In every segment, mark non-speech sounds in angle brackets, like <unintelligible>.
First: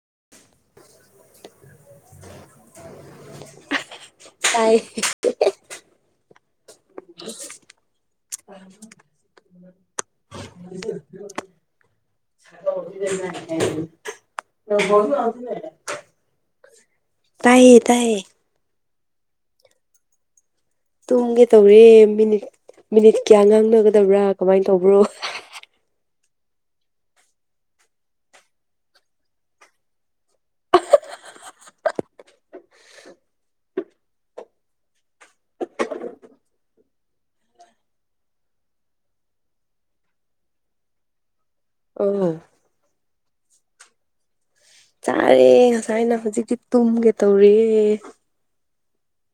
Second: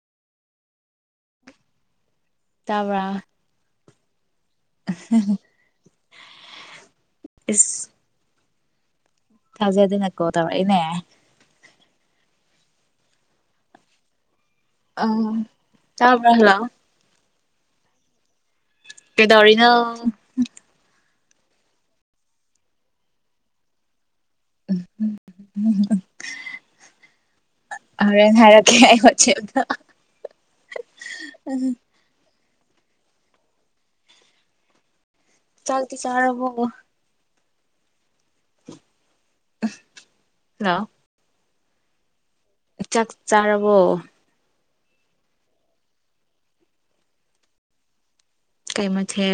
<unintelligible> <inaudible> ꯇꯕ꯭ꯔ ꯇꯥꯌꯦ ꯊꯖꯗꯅ ꯀꯜꯂ ꯇꯧꯔꯛꯏꯅꯦ <inaudible> <unintelligible> ꯗ <inaudible> <unintelligible> ꯑ ꯆꯥꯕꯂꯥ ꯇꯥꯏꯌꯦ ꯇꯥꯏꯌꯦ ꯄꯦꯗꯥꯧꯔꯤꯅ ꯇꯨꯝꯒꯦ ꯇꯧꯔꯦ ꯃꯤꯅꯤꯠ ꯃꯤꯅꯤꯠ ꯀꯌꯥ ꯉꯥꯡꯅꯒꯗꯕ꯭ꯔꯥ ꯀꯃꯥꯏꯅ <unintelligible> ꯇꯧꯕ꯭ꯔꯣ ꯍꯣꯔꯦꯟꯦꯟ ꯍꯥꯏꯔꯛꯀꯦ ꯑꯩ ꯋꯥꯣꯆꯦꯞꯗ ꯆꯗꯤ ꯆꯥꯔꯣꯕꯣ ꯍꯂ ꯑꯣ ꯆꯥꯛ ꯆꯥꯔꯕꯣ ꯆꯥꯔꯦ ꯉꯁꯥꯏꯅ ꯍꯧꯖꯤꯛꯇꯤ ꯇꯨꯝꯒꯦ ꯇꯧꯔꯤꯌꯦꯦ ꯀꯩ ꯃ ꯍꯦ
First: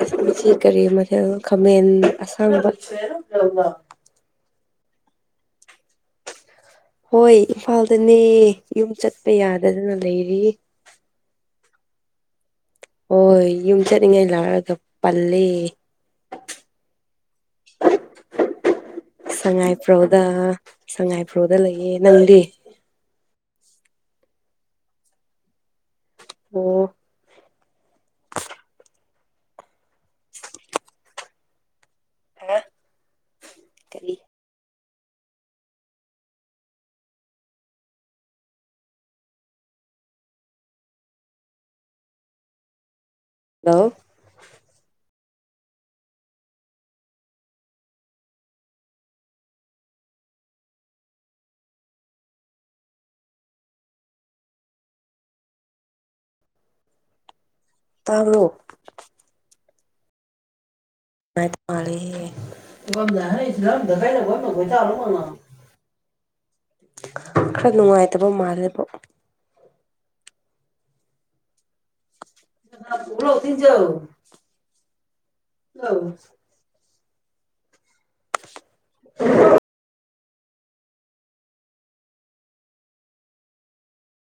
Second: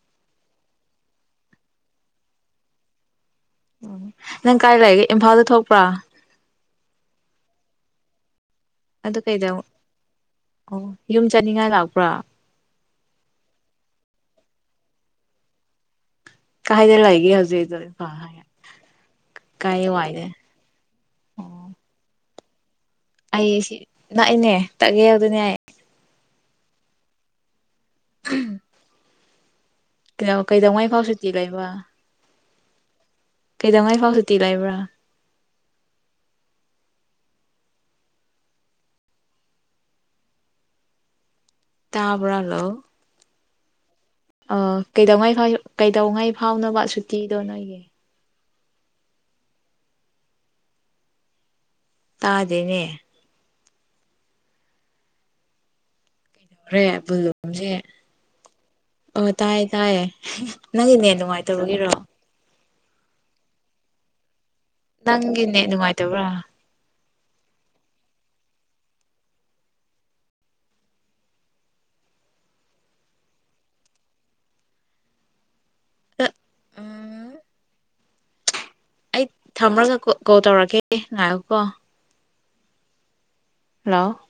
ꯑꯁ ꯃꯁꯤ ꯀꯔꯤ ꯃꯊꯦꯜ ꯈꯥꯃꯦꯟ ꯑꯁꯥꯡꯕ ꯑꯃ ꯅꯪ ꯀꯥꯏ ꯂꯩꯒꯦ ꯏꯝꯐꯥꯜꯗ ꯊꯣꯛꯄ꯭ꯔꯥ ꯍꯣꯏ ꯏꯐꯥꯜꯗꯅꯦ ꯌꯨꯝ ꯑꯗꯨ ꯆꯠꯄ ꯀꯩꯗ ꯌꯥꯗꯗꯅ ꯂꯩꯔꯤ ꯍꯥꯏꯅꯤꯡꯉꯥꯏ ꯂꯥꯛꯄ꯭ꯔꯥ ꯍꯣꯏ ꯍꯣꯏ ꯌꯨꯝ ꯆꯠꯅꯤꯡꯉꯥꯏ ꯂꯥꯛꯔꯒ ꯄꯂ ꯀꯥꯏꯗ ꯂꯩꯒꯦ ꯍꯧꯖꯤꯛꯗꯣ ꯏꯝꯐꯥꯜ ꯍꯥꯏ ꯀꯥꯏ ꯁꯉꯥꯏꯄ꯭ꯔꯧꯗ ꯋꯥꯏꯗ ꯁꯉꯥꯏꯄ꯭ꯔꯧꯗ ꯂꯩꯌꯦ ꯅꯪꯗꯤ ꯑꯩ ꯅꯛꯏꯅꯦ ꯇꯛꯑꯦ ꯑꯗꯨ ꯑꯗꯨꯅꯦ ꯑꯩ ꯑꯣ <unintelligible> ꯀ ꯀꯩꯗꯧꯋꯥꯉꯏ ꯐꯥꯎꯁꯤꯦ ꯆꯒꯥꯏꯕ ꯀꯩꯗꯧꯉꯩ ꯐꯥꯎ ꯀꯔꯤ ꯁꯨꯇꯤ ꯂꯩꯕ꯭ꯔꯥ ꯇꯥꯕ꯭ꯔꯥ ꯍꯜꯂꯣ ꯍꯜꯂꯣ ꯑ ꯀꯩꯗꯧꯉꯩ ꯀꯩꯗꯧꯉꯩ ꯐꯥꯎꯅꯣꯕ ꯁꯨꯇꯤꯗꯣ ꯅꯣꯏꯒꯤ ꯇꯥꯗꯦꯅꯦ <unintelligible> ꯇꯥꯕ꯭ꯔꯣ <unintelligible> ꯑ ꯇꯥꯏ ꯇꯥꯏꯌꯦ ꯅꯪꯒꯤ ꯅꯦꯇ ꯅꯨꯡꯉꯥꯏꯇꯕꯒꯤꯔꯣ <unintelligible> ꯅꯪꯒꯤ ꯅꯦꯇ ꯅꯨꯡꯉꯥꯏꯇꯕ꯭ꯔꯥ ꯈꯔ ꯅꯨꯡꯉꯥꯏꯇꯕ ꯃꯥꯜꯂꯦꯕꯣ <unintelligible> <unintelligible> ꯎꯝ <inaudible> ꯑꯩ ꯊꯝꯃꯒꯀꯣ ꯀꯣꯜ ꯇꯧꯔꯛꯀꯦ ꯉꯥꯢꯌꯨꯀꯣ ꯍꯜꯂꯣ